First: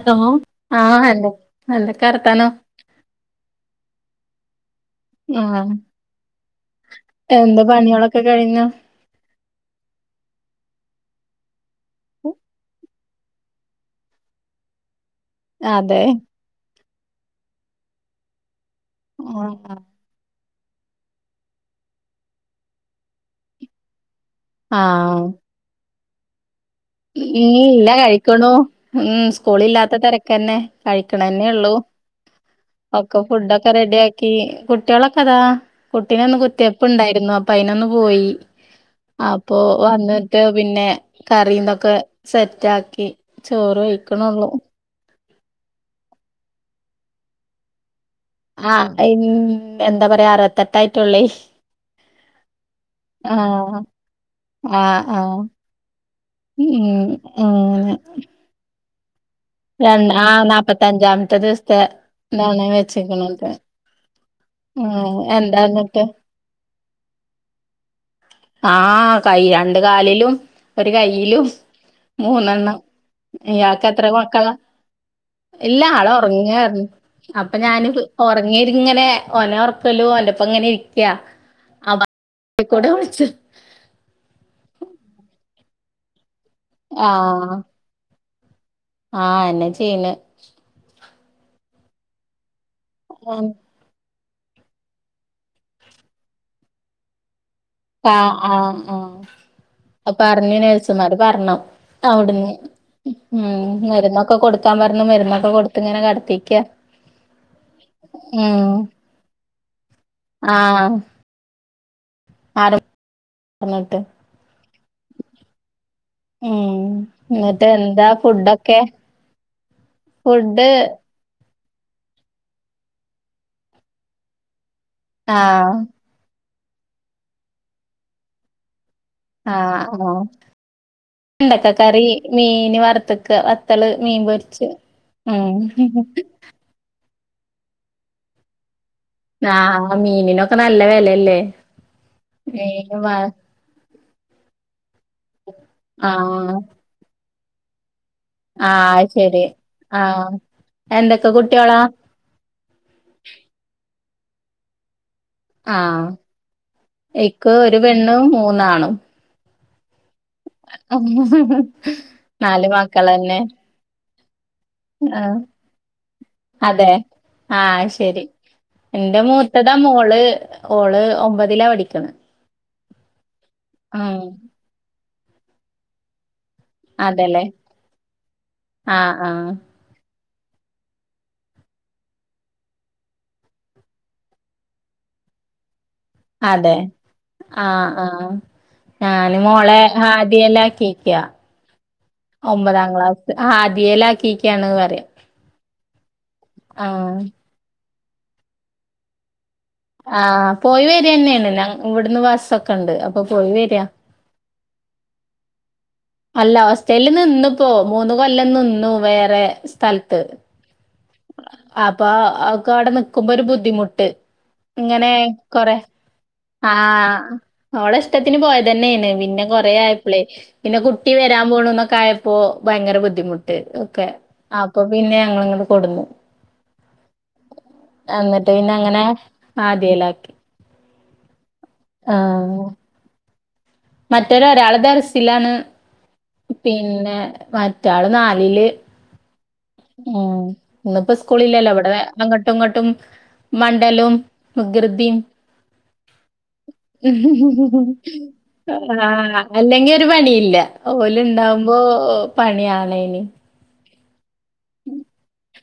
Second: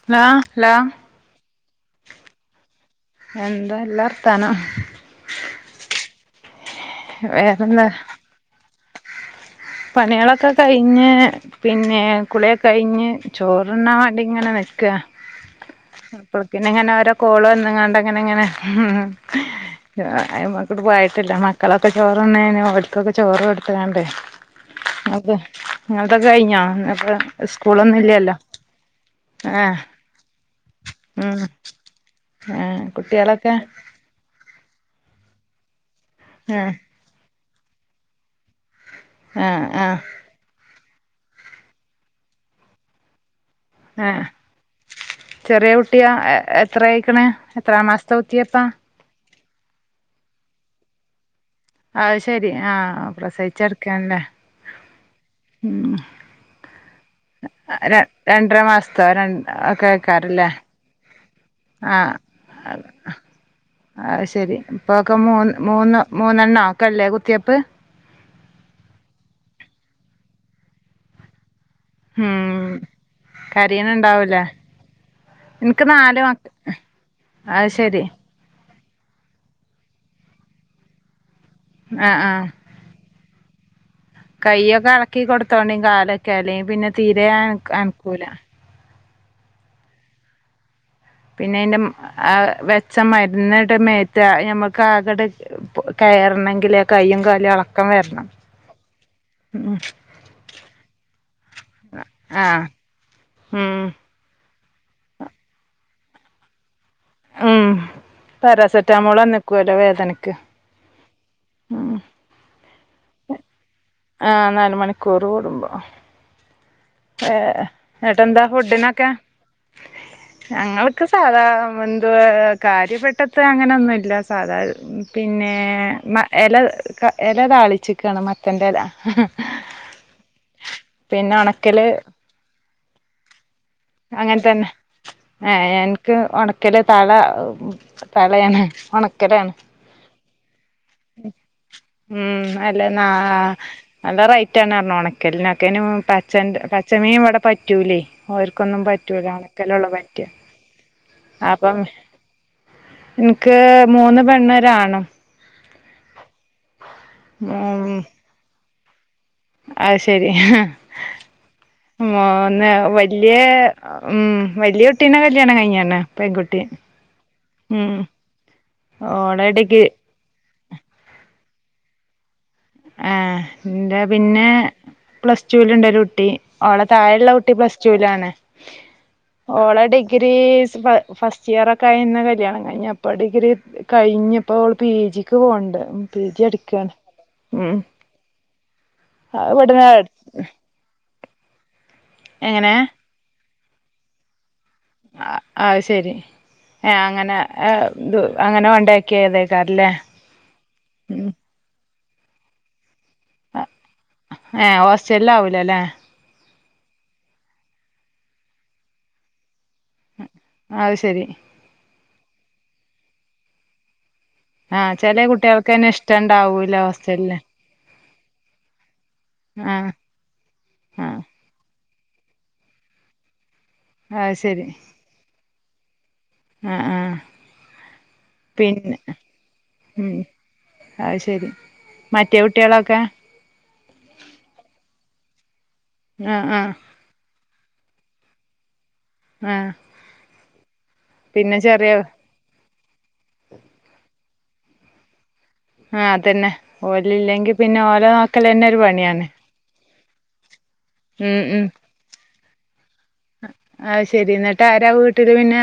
Hello ആഹ് എന്ത എന്തക്കെ വർത്താനം എന്താ എല്ലാ വർത്താനം ഏഹ് എന്താ വേറെന്താ പണികളൊക്കെ കഴിഞ്ഞാ പണികളൊക്കെ കഴിഞ്ഞ് പിന്നെ കുളിയെക്കഴിഞ്ഞ് ചോറ്ണ്ണാൻ വേണ്ടി ഇങ്ങനെ നിക്ക്വാ അതെ അപ്പളത്തേനും ഇങ്ങനെ ഓരോ കോള് വന്നോണ്ടങ്ങനെ ഇങ്ങനെ ഉം ആഹ് അയ്മക്ക് പോയിട്ടില്ല മക്കളൊക്കെ ചോറുണ്ണാണ് അവര്ക്കൊക്കെ ചോറ് കൊടുത്താണ്ടേ ആഹ് അതെ ഇങ്ങളതൊക്കെ കഴിഞ്ഞാ ഉം ഇല്ല കഴിക്കണു ഉം ആഹ് സ്കൂളില്ലാത്ത തെരക്കന്നെ ഉം കഴിക്കണന്നെ ഒള്ളൂ ആഹ് ഒക്കെ കുട്ടികളൊക്കെ ഫുഡൊക്കെ റെഡി ആക്കി കുട്ടികളൊക്കെ അതാ കുട്ടീനിന്ന് ആഹ് കുത്തിവെപ്പ് ഇണ്ടായിരുന്നു അപ്പൊ അയിനൊന്ന് പോയി അപ്പൊ ആഹ് ആഹ് വന്നിട്ട് പിന്നെ കറീംതൊക്കെ സെറ്റാക്കി ചോറ് കഴിക്കണള്ളോ ചെറ്യേ കുട്ടിയാ എത്ര ആയിക്കണ് എത്രാം മാസത്തെ കുത്തിവെപ്പാ? ഉം എന്താ പറയാ അറവത്തെട്ട് ആയിട്ടൊള്ളേ അത് ശെരി ആഹ് പ്രസവിച്ച് കെടക്കാണല്ലേ? ആഹ് ആഹ് ഉം ഉം അങ്ങനെ ര രണ്ടര മാസത്തേ രണ്ട രൺ ആഹ് നാപ്പത്തഞ്ചാമത്തെ ദിവസത്തെ ഇതാണ് വെച്ചക്കണത് ആഹ് ശെരി ഇപ്പൊക്കെ മൂന്ന് മൂന്ന് എന്നിട്ട് മൂന്നെണ്ണോ ഒക്കല്ലേ കുത്തിവെപ്പ് ആഹ് കൈ രണ്ട് കാലേലും ഒരു കൈയിലും ഉം മൂന്നണ്ണം കരീണ് ഇയാക്കെത്ര ണ്ടാവൂലേ മക്കളാ? ഇല്ല ഇൻക്ക് ആള് നാല് മക്ക ഒറങ്ങാർന്നു അപ്പൊ അത് ഞാന് ശരി ഒറങ്ങി ഇങ്ങനെ ഓനെ ഒറക്കലും ഓൻ്റെ ഒപ്പം ഇങ്ങനെ ഇരിക്കാ [unintelligible] കൈയൊക്കെ എളക്കി കൊടുത്തോണ്ടി കാലൊക്കെ അല്ലെങ്കില് പിന്നെ തീരെ എന ക്കൂല ആഹ് അതന്നെ ചെയ്യണ് പിന്നെ അയ്ൻ്റെ ആ വെച്ച മരുന്നിടെ മേ ഞമക്ക് ആകട കെയറണെങ്കില് കയ്യും കാലും എളക്ക് ആഹ് ആഹ് ആഹ് പറഞ്ഞ് നേഴ്സുമാര് പറഞ്ഞു ആ അവിടുന്ന് ഉം ഒക്കെ കൊടുക്കാൻ പറഞ്ഞു മരുന്നൊക്കെ കൊടുത്ത് ഇങ്ങനെ കെടത്തീക്കാ ഉം പാരാസെറ്റാമോള് തന്നേക്കുവല്ലോ വേദനയ്ക്ക് ആഹ് ഉം ആര [unintelligible] പറഞ്ഞിട്ട് ആ നാല് മണിക്കൂർ കൂടുമ്പോ ഉം ഏ എന്നിട്ട് എന്താ ഏട്ടെന്താ ഫുഡൊക്കെ, ഫുഡിനൊക്കെ ഫുഡ് ഞങ്ങൾക്ക് സാധാ. എന്തുവാ. കാര്യപ്പെട്ടത് അങ്ങനെയൊന്നുമില്ല സാധാരണ പിന്നെ ആഹ് ഇല, ഇല താളിച്ചിക്കയാണ് മത്തൻ്റെ ഇല ആഹ് ആഹ് പിന്നെ വെണ്ടയ്ക്ക ഉണക്കല് കറി, മീന് വറുത്തക്ക നത്തല് മീൻ അങ്ങനെ പൊരിച്ച് തന്നെ ഉം. ക്കലെ തള തളയാണ് ക്കലാണ് ആഹ് മീനിനൊക്കെ നല്ല വെലല്ലേ ഉം അല്ല മീന് നാ വ നല്ല റേറ്റ് ആണ് പറഞ്ഞു ഉണക്കലിനൊക്കെന് പച് ആഹ് പച്ചമീൻ ഇവിടെ പറ്റൂലേ ക്ക് ഒന്നും ആഹ് പറ്റൂല ശരി ഒണക്കലുള്ളു പറ്റ് ആഹ് എന്തൊക്കെ അപ്പം കുട്ടിയോളാ എനിക്ക് മൂന്ന് പെണ്ണും ഒരാണും ആഹ് എക്ക് ഒരു ഉം പെണ്ണും മൂന്നാണും അത് ശരി നാല് മൂന്ന് വല്യ മക്കളന്നെ ഉം വല്യയ കുട്ടീന്ന ആഹ് കല്യാണം കഴിഞ്ഞാന്നേ പെൺകുട്ടി അതെ ആഹ് ഉം ശരി എന്റെ ഓളെ മൂത്തതാ ഡിഗ്രി മോള് ഓള് ഒമ്പതിലാ പടിക്കണ് ആഹ് എന്റെ പിന്നെ പ്ലസ്ടൂല് ഉണ്ടൊരുട്ടി ഓളെ താഴള്ള അതെല്ലേ കുട്ടി പ്ലസ് ടുലാണ് ആഹ് ആഹ് ഓളെ ഡി ഡിഗ്രി ഫ ഫസ്റ്റിയർ ഒക്കെ ആയന്ന് കല്യാണം കഴിഞ്ഞ് അപ്പം ഡിഗ്രി കഴിഞ്ഞുപ്പോ ഓള് പി ജിക്ക് പോവുണ്ട് പി ജി അതെ പഠിക്കാണ് ആഹ് ആഹ് ആനി അത് മോളെ ഇവിടുന്ന് ഹാദിയെല്ലാകേക്ക്യാ എങ്ങനെ ഒമ്പതാം ക്ലാസ്സ് ആഹ് ഹാദിയേല് ആക്കിക്കാണ് പറയാ അത്ശെരി ഏഹ് ആഹ് അങ്ങനെ ത് അങ്ങനെ കൊണ്ടാക്കിയേതേക്കാരല്ലേ ആഹ് പോയി വരന്നെയാണ് ഞങ്ങ് ഇവിടുന്ന് ബസ്സൊക്കണ്ട് അപ്പോ പോയി വരാ ഏഹ് ഹോസ്റ്റലിൽ ആവൂലല്ലേ അല്ല ഹോസ്റ്റല് നിന്നുപ്പോ മൂന്ന് കൊല്ലം നിന്നു വേറെ സ്ഥലത്ത് അത്ശരി അപ്പോ അവക്ക് അവിടെ നിക്കുമ്പോ ഒരു ബുദ്ധിമുട്ട് ആഹ് ഇങ്ങനെ ചെല കൊറേ കുട്ടികൾക്കന്നെ ഇഷ്ടണ്ടാവൂല ആഹ് ഹോസ്റ്റലില് ഓളെ ഇഷ്ടത്തിന് പോയതന്നേണ് പിന്നെ കൊറേയാ ആഹ് പ്പൊളെ പിന്നെ കുട്ടി ആഹ് വരാൻ പോണുന്നൊക്ക ആയപ്പോ ഭയങ്കര ബുദ്ധിമുട്ട് ഒക്കെ അത് ശരി അപ്പോ പിന്നെ ഞങ്ങളിങ്ങട് കൊടുന്നു ആഹ് ആഹ് എന്നിട്ട് പിന്നെ അങ്ങനെ ഹാദിയേലാക്കി അത്ശരി ആഹ് മറ്റൊരു ഒരാള് ദർസ്സിലാണ് ആ ആ പിന്നെ മറ്റാള് നാലില് ആ ഉം ഇന്നിപ്പോ പിന്നെ സ്കൂളില്ലല്ലോ ഇവിടെ ചെറിയ അങ്ങട്ട് ഇങ്ങോട്ടും മണ്ടലും വികൃതീം ആ അതന്നെ ഓലില്ലെങ്കി പിന്നെ ഓലെ നോക്കലന്നെ ഒരു പണിയാണ് ആഹ് അല്ലെങ്കിൽ ഒരു പണിയില്ല ഓല് ഉം ഇണ്ടാവുമ്പോ പണിയാണേന് അത്ശരി എന്നിട്ട് ആരാ വീട്ടില് പിന്നെ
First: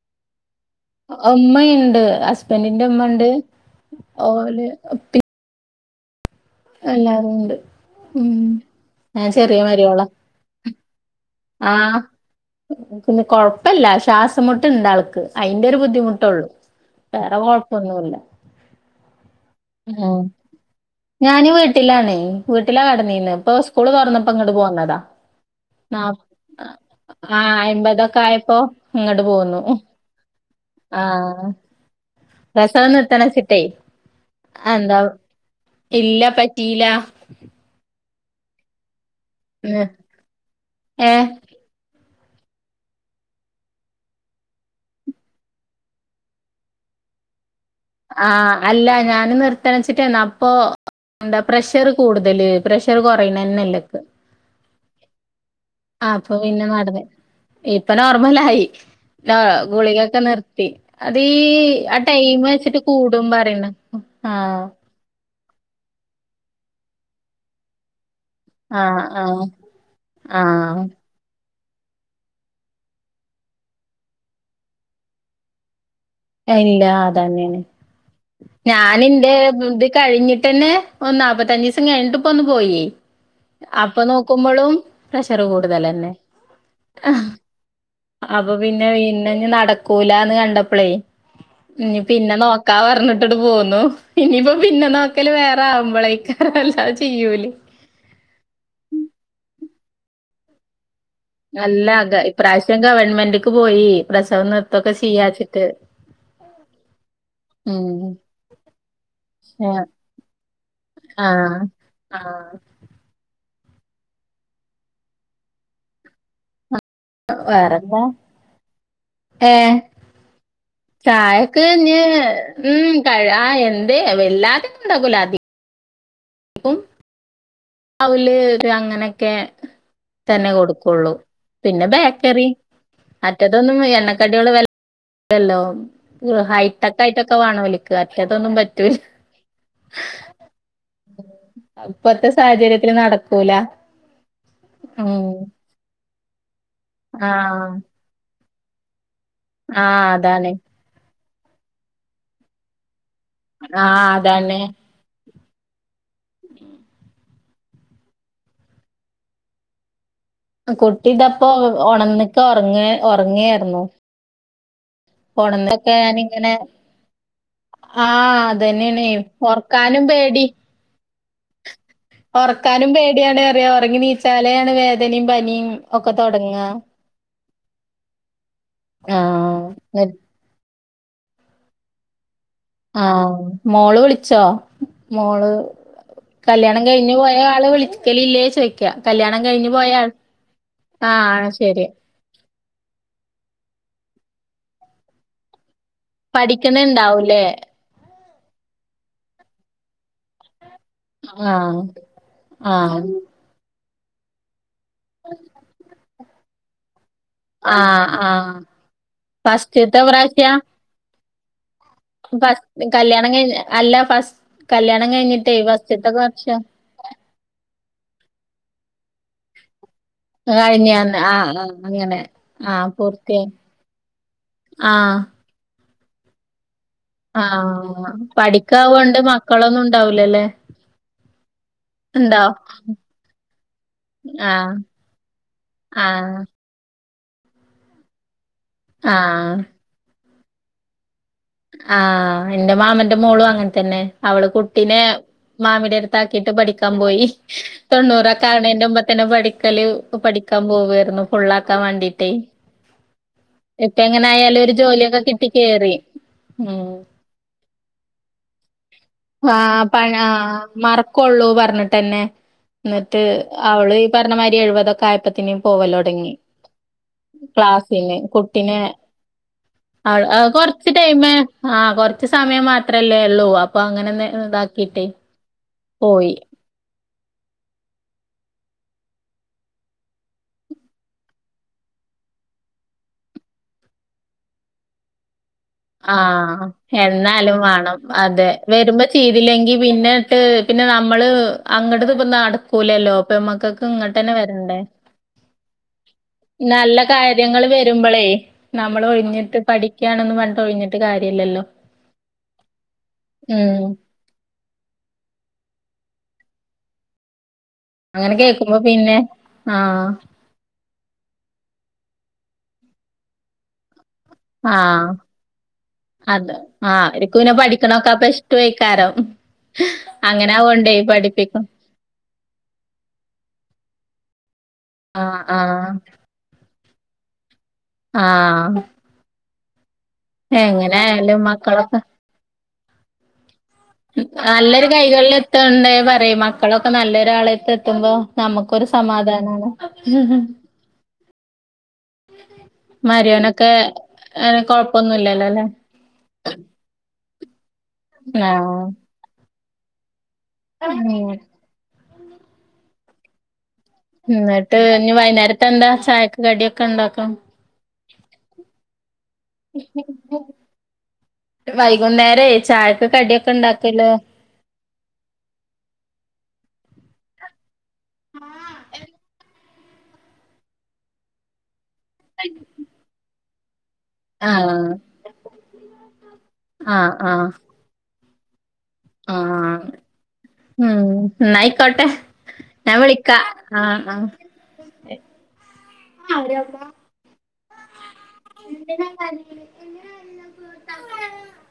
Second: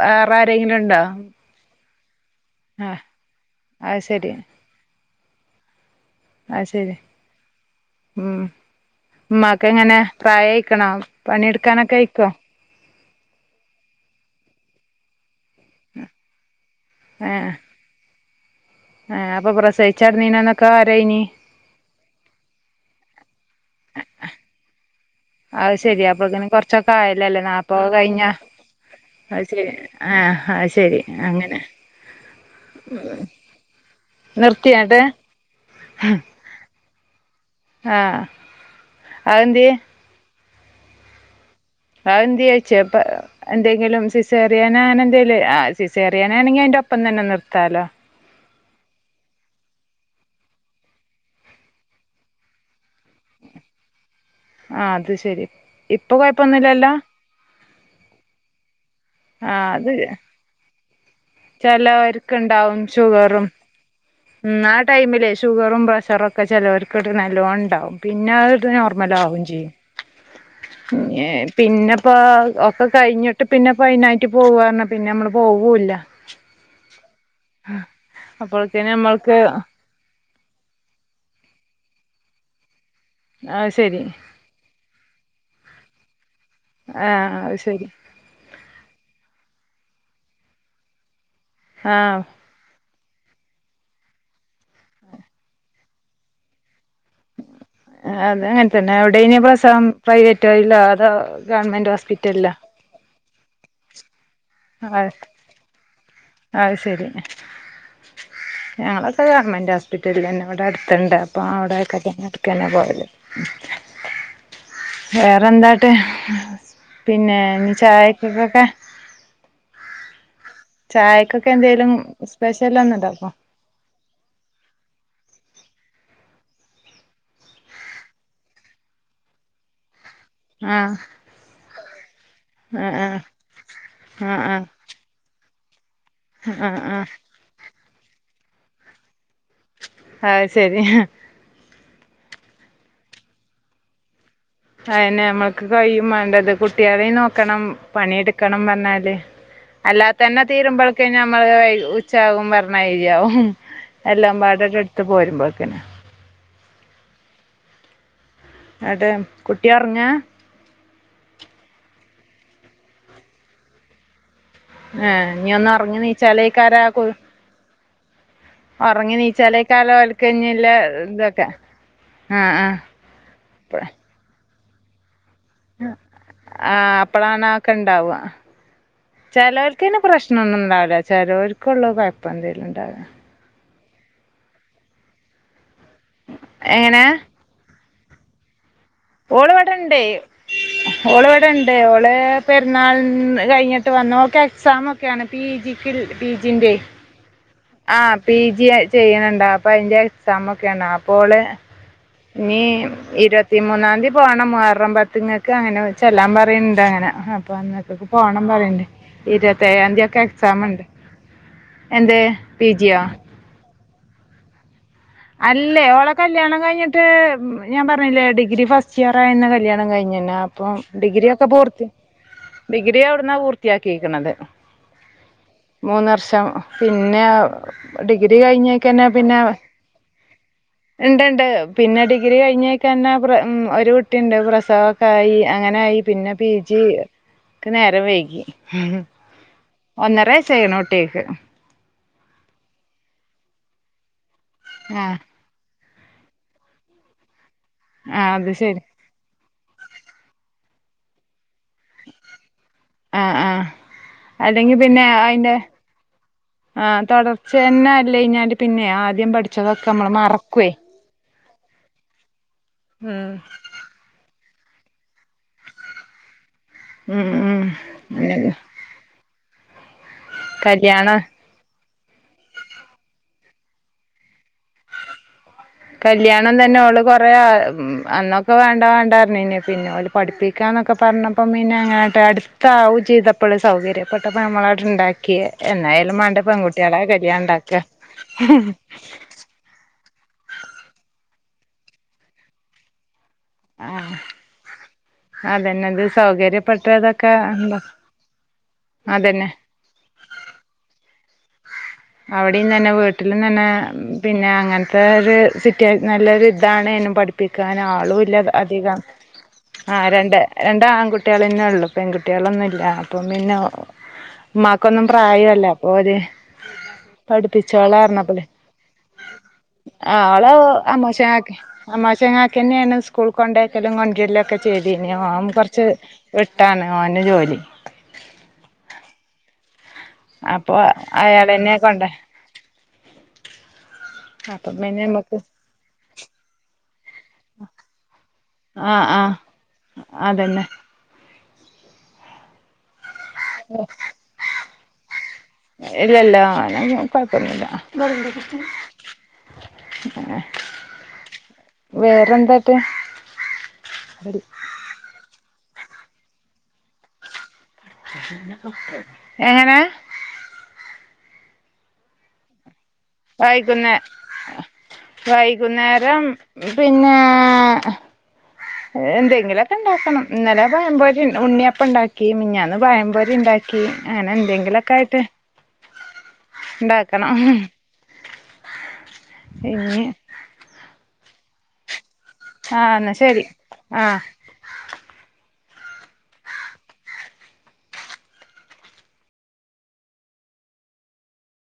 വേറെ ആരെങ്കിലും ഉണ്ടോ ഉമ്മയിണ്ട് ഹസ്ബന്റിന്റെ ആ ഉമ്മണ്ട് അത് ഓര് പി അത്ശരി ഉണ്ട് ഉം ഞാൻ ചെറിയ ഉമ്മാക്കെങ്ങനെ മരിയോളാ പ്രായായിക്ക്ണോ ആ പണിയെടുക്കാനൊക്കെ വെയിക്കുവോ പിന്നെ കൊഴപ്പല്ല ശ്വാസംമുട്ടിണ്ടാൾക്ക് അയിന്റെ ഒരു ബുദ്ധിമുട്ടുള്ളൂ വേറെ കൊഴപ്പൊന്നുല്ല ആഹ് അപ്പോ പ്രസവിച്ചാടീന്നീനന്നൊക്കെ ആരേനീ ഞാന് വീട്ടിലാണേ വീട്ടിലാ കെടന്നീന്ന് ഇപ്പോ സ്കൂള് തൊറന്നപ്പോങ്ങട് പോന്നതാ അത്ശെരി നാ- അപ്പങ്ങനെ കൊറച്ചൊക്കെ ആ ആയിലല്ലേ നാപ്പോക്കെ അമ്പതൊക്കെ കഴിഞ്ഞാ ആയപ്പോ ഇങ്ങോട്ട് പോന്നു അത്ശരി ആഹ് അയ്ശരി ആഹ് അങ്ങനെ പ്രസവം നിർത്തണചിട്ടേ എന്താ നിർത്തിയാട്ട് ഇല്ല പറ്റീലാ ആഹ് അതെന്ത്യേ ഉം ഏഫ് വേറെന്തിയേ [unintelligible] എന്തെങ്കിലും സിസേറിയന് അങ്ങനെന്തേല് ആഹ് സിസേറിയനാണെങ്കി അയിന്റൊപ്പം തന്നെ നിർത്താലോ ആഹ് അല്ല ഞാന് നിർത്തണച്ചിട്ടേനാപ്പോ എന്താ പ്രഷർ കൂടുതല് പ്രഷർ കൊറയ്ണേന്നല്ല ആഹ് അത്ശെരി ഇപ്പോ കൊഴപ്പൊന്നും ഇല്ലല്ലാ ഇപ്പോ നോർമലായി താ ആഹ് അത് ഗുളികൊക്കെ നിർത്തി അതീ ആ ടൈം ചെലോര്ക്ക്ണ്ടാവും വെച്ചിട്ട് കൂടും ഷുഗറും പറയ്ണാ. ഉം ആഹ്. ആ ടൈമിലേ ഷുഗറും പ്രഷറൊക്ക ചെലോർക്ക് ങ്ങട്ട് നല്ലോണ്ടാവും. പിന്നെ അ ത് ആഹ് നോർമലാവും ആഹ് ചെയ്യും. ആഹ് ഏ പിന്നെപ്പോ ഒക്കെ കഴിഞ്ഞിട്ട് പിന്നെപ്പ അയിനായിറ്റ് പോവാർണാ പിന്നെ ഞമ്മള് പോവൂല്ലാ. എഹ്ഇല്ലാ അതന്നേണ് അപ്പോഴത്തേന് ഞാന്ന്റെ നമ്മൾക്ക് ഇത് കഴിഞ്ഞിട്ടെന്നെ ഒന്ന് നാല്പ്പത്തഞ്ചീസം കഴിഞ്ഞിട്ട് ഇപ്പൊന്ന് പോയി. അത് ശരി അപ്പം നോ കുമ്പളും പ്രഷറ് കൂടുതലെന്നെ. ഏഹ് അഹ് ശരി. അപ്പൊ പിന്നെ പിന്നെഞ്ഞ് നടക്കൂലാന്ന് കണ്ടപ്പളേ ഇഞ്ഞ് ആഹ് പിന്നെ നോ ക്കാ പറഞ്ഞിട്ട് ങ്ങട് പോന്നു. ഇനീപ്പോ പിന്നെ നോക്കല് വേറെ ആവുമ്പളേക്കാര അല്ലാതെ ചെയ്യൂലേ. ആഹ് അത് അങ്ങനെ തന്നെ. എവിടെനി പ്രസവം പ്രൈവറ്റോയ്ല്ലോ അതോ അല്ല ഗവൺമെന്റ് ഗ ഹോസ്പിറ്റലിലോ ഇപ്രാവശ്യം ഗവൺമെൻ്റ്ക്ക് പോയി. പ്രസവ നിർത്തൊക്കെ ചെയ്യാ വെച്ചിട്ട്. അഹ് ശരി. ഉം. ഞങ്ങളൊക്കെ ഏ ഗവൺമെന്റ് ഹോസ്പിറ്റൽലെന്നെ. ഇവടെ അടുത്ത്ണ്ട് അപ്പം ആഹ് അവിടെയൊക്കെ തന്നെ ആഹ് അവ്ട്ക്കന്നെ പോവല്. വേറെന്താ ന്ന്ട്ട്? പിന്നെ ഇഞ്ഞ് ചായക്കക്കൊക്കെ? ഏഹ് ചായക്കൊക്കെ ചായക്ക് എന്തേലും ഇഞ്ഞ് സ്പെഷ്യൽ ഒന്നും ഉം ഉണ്ടാക്കോ ആ എ ന്തേ വല്ലാത്യൊന്നുംണ്ടാക്കൂലാ. അധി കും അവല് [unintelligible] അങ്ങനെക്കെ തന്നെ ആഹ് കൊടുക്കൊള്ളൂ പിന്നെ ബേക്കറി. ആഹ് മറ്റതൊന്നും ആഹ് എണ്ണക്കട്യേള് ആഹ് [unintelligible] ആഹ് ആഹ് ഹൈടെക് ആഹ് ആയിട്ടൊ ക്ക വാണം ഓൽക്ക്. മറ്റതൊന്നും പറ്റൂല. ആഹ് ശരി. അത് ഇപ്പത്തെ സാഹചര്യത്തില് നടക്കൂല. അതന്നെ ഉം നമ്മക്ക് കയ്യും മാണ്ടത് കുട്ട്യേളിം നോക്കണം ആഹ് പണിട്ക്കണം പറഞ്ഞാല്. ആഹ് അല്ലാത്തതെന്നെ അതാണ് തീരുമ്പള്ക്ക് ഞമ്മള് ഉച്ചാവും പർഞ്ഞായിരിയാവും. ആഹ് എല്ലതും അതാണ് പാടെ ട് ഇട്ത്ത് പോരുമ്പോക്കിന്. ഇങ്ങട്ട് കുട്ടിയൊർങ്ങാ? അഹ് കുട്ടി ഇതാപ്പൊ ഒണന്ന്ക്ക ഒർങ്ങേ ഒർങ്ങേര്ന്നു. ഏഹ് ഇഞ്ഞ് ഒന്ന് ഒറങ്ങി ഞാനിങ്ങനെ നീച്ചാലേക്കാരാ [unintelligible] ആഹ് അതന്നെണേ ഒർക്കാനും പേടി. ല്ല ഇതൊക്കെ ആഹ് ഒറക്കാനും പേടിയാണ് പറയാ. ആഹ് ഒറങ്ങി നീച്ചാലേണ് വേദനിം പനിം. ആഹ് അപ്പളാണ് അതൊക്കെ ഇണ്ടാവാ. ചെലോൽക്ക് പിന്നെ ആഹ് പ്രശ് ണം ഒന്നുംണ്ടാവൂല. ചെലോർക്കൊള്ളു കൊഴപ്പെന്തേലുംണ്ടാ ആഹ് മോള് വിളിച്ചോ? മോള് കല്യാണം എങ്ങനെ കഴിഞ്ഞു പോ യ ആള് വിളിക്കലില്ലേ ചോയ് ഓള് ഇവെടെണ്ട് ഓള് ആഹ് ഇവെടെണ്ട് ശരി ഓള് പെരുന്നാൾന്ന് കഴിഞ്ഞിട്ടാ വന്ന്. ഓക്ക് എക്സാമൊക്കേണ് പി ജി ക്ക്ൽ പി ജി ൻ്റെ. ണ്ടാവുലേ. ആഹ് പി ജി ചെയ്യ്ണ് ണ്ടാ. അപ്പൊ അയ്ന്റെ എക്സാം ഒക്കെ ആണ്. അ പ്പോള് ആഹ് ഇനീ ആഹ് ഇര് പത്തി മൂന്നാംതി പോണം മുഹറം പത്തിങ്ങക്ക്. അങ്ങനെ ചെല്ലാൻ പറിണ് ണ്ട് അങ്ങനെ. അപ്പ അന്നേക്കൊക്ക് ആഹ് പോകണം ആഹ് പറയണ്ട് ഇരുപത്തി ഏഴാം ഫസ്റ്റ്ത്തെ തീയതി ഒക്കെ പ്രാവശ്യ എക്സാം ഉണ്ട് എന്തേ ഫസ്റ്റ് കല്യാണം കഴിഞ്ഞ് അല്ല ഫസ്റ്റ് കല്യാണം കഴിഞ്ഞിട്ടേ ഫസ്റ്റത്തെ വർഷ ട്ട് ഞാൻ പറഞ്ഞില്ലേ ഡിഗ്രി ഫസ്റ്റ് ഇയർ ആയന്ന് കല്യാണം കഴിഞ്ഞണ് ആഹ് അപ്പം കഴിഞ്ഞന്ന് ഡിഗ്രി ഒക്കെ ആഹ് ആഹ് പൂർത്തി അങ്ങനെ ആഹ് ഡിഗ്രി അവിടുന്ന പൂർത്തിയായി പൂർത്തിയാക്കിക്കണത് ആഹ് മൂന്ന് വർഷം പിന്നെ ഡിഗ്രി കഴിഞ്ഞക്കന്നെ പിന്നെ ഒന്നും ഉണ്ടാവില്ലല്ലേ ഉണ്ടണ്ട് പിന്നെ ഡിഗ്രി കഴിഞ്ഞക്ക തന്നെ ഒരു കുട്ടിയുണ്ട് ആഹ് പ്രസവൊക്ക ആയി അങ്ങനായി പിന്ന ആഹ് പി പിജി ക്ക് നേരം വൈകി ആഹ് ഒന്നര വൈസായിക്കണ് കുട്ടേക്ക് ആ എന്റെ മാമന്റെ മോളും അങ്ങനെ തന്നെ അവള് കുട്ടീനെ ആഹ് മാമിന്റടുത്താക്കിട്ട് പടിക്കാൻ പോയി ആഹ് അത് തൊണ്ണൂറക്കാ ശരി ആകണേന്റെ മുമ്പേ പിന്ന പഠിക്കല് പഠിക്കാൻ പോവായിരുന്നു ഫുള്ളാക്കാൻ വേണ്ടീട്ടേ ആഹ് ആഹ് ഇപ്പ ഇങ്ങനെ ആയാല് ഒരു ജോലിയൊക്കെ കിട്ടി കയറി ആ തുടർച്ചന്നെ അല്ലേയിഞ്ഞാല് പിന്നെ ആ ആ പഴ മറക്കുള്ളൂ പറഞ്ഞിട്ട്ന്നെ എന്നിട്ട് ഉം അവള് പറഞ്ഞമാതിരി എഴുപതൊക്കെ ആയപ്പത്തിന്നേ പോവല് തുടങ്ങി ഉം ഉം ക്ലാസിന് കുട്ടിനെ ആ കൊറച്ച് കല്യാണം ടൈമേ ആ കൊറച്ച സമയം മാത്രല്ലേ ഉള്ളൂ അപ്പൊ അങ്ങനെ ഇതാക്കിട്ടേ പോയി കല്ല്യാണം തന്നെ ഓള് കൊറേ അന്നൊക്കെ വേണ്ട വേണ്ടാപറഞ്ഞിന് ഇന്നെ പിന്നെ ഓല് പഠിപ്പിക്കാന്നൊക്കെ പറഞ്ഞപ്പം പിന്നെ അങ്ങട്ടാടി താ ഊറ്റി ചെയ്തപ്പള് സൗകര്യ പ്പെട്ടപ്പോ നമ്മളവിട്ണ്ടാക്കിയേ ആ എന്നാലും ഇണ്ടാക്ക വേണം അതെ വരുമ്പോ ശീ തില്ലെങ്കി പിന്നെട്ട് പിന്നെ നമ്മള് അങ്ങട്ടത് ഇപ്പ നടക്കൂലല്ലോ പെൺ മക്കൾക്ക് ആഹ് ഇങ്ങട്ടന്നെ വരണ്ടേ അതന്നെ ഇത് നല്ല സൗകര്യപ്പെട്ടതൊക്കെ കാര്യങ്ങള് എന്താ വരുമ്പോളേ നമ്മൾ അതന്നെ ഒഴിഞ്ഞിട്ട് പഠി ക്കാണൊന്ന് പറഞ്ഞിട്ട് ഒഴിഞ്ഞിട്ട് കാര്യല്ലല്ലോ അവിടെയും തന്നെ വീട്ടിലും തന്നെ ഉം പിന്നെ അങ്ങനത്തെ ഒരു സിറ്റുവാ നല്ലൊരു ഇതാണെനു പഠി അങ്ങനെ പ്പിക്കാനാളുല്ല കേക്കുമ്പോ അധികം പിന്നെ ആഹ് ആരാണ്ടെ രണ്ട് ആൺകുട്ടികളെന്നെ ഉള്ളു പെൺകുട്ടികളൊന്നുല്ല അപ്പം പിന്നെ ഉമ്മാക്കൊന്നും പ്രായല്ലേ അപ്പൊ ഓര് ആ അവർക്കു പിന്ന പഠിപ്പിച്ചോളാ പഠിക്കണൊക്കെ അപ്പൊ ഇഷ്ടംമായിക്കാരം ആള അമ്മോശങ്ങാക്കെ അമ്മോശങ്ങാക്കിന്നെയാണ് സ്കൂൾ കൊണ്ടേ ക്കലും കൊഞ്ചലൊക്കെ ചെയ്തീനി ആഹ് ഓൻ കുറച്ച് ആഹ് വിട്ടാണ് ഓന്റെ ജോലി ആഹ് അപ്പൊ എങ്ങനെ ആയാലും അയാളന്നെ മക്കളൊക്കെ കൊണ്ട അപ്പം നല്ലൊരു പിന്നെ കൈകളിൽ നമ്മക്ക് എത്തണ്ടേ പറയും മക്കളൊക്കെ നല്ലൊരാളത്ത് എത്തുമ്പോ നമുക്കൊരു ആഹ് ആഹ് സമാധാനാണ് അതന്നെ മരിയോനൊക്കെ എ കൊഴപ്പൊന്നുല്ലല്ലോ ല്ലേ ഇല്ലല്ല കൊഴപ്പോന്നില്ല ആഹ് മ് വേറെന്താട്ട് എന്നിട്ട് ഇനി വൈകുന്നേരത്തെ എന്താ ചായക്ക് കടിയൊക്കെ ഉണ്ടാക്കൊ എങ്ങനെ ട്ട് വൈകുന്നേരെ ചായക്ക് കടിയൊക്കെ വൈകുന്നേ ഇണ്ടാക്കല് വൈകുന്നേരം പിന്നെ എന്തെങ്കിലൊ ക്കെ ഇണ്ടാക്കണം ഇന്നലെ പഴംപൊരിം ഉണ്ണിയപ്പണ്ടാക്കി മിഞ്ഞാന്ന് പഴംപൊരി ഇണ്ടാ ക്കി അങ്ങനെ ആഹ് എന്തെങ്കിലൊക്കായിട്ട് ആഹ് ഇണ്ടാക്കണം ആഹ് ആഹ് പിന്നെ ഉം എന്നായിക്കോട്ടെ ആ ഞാൻ എന്നാ വിളിക്കാ ശരി ആഹ് ആ ആഹ് ആരിയപ്പ എന്തിനാ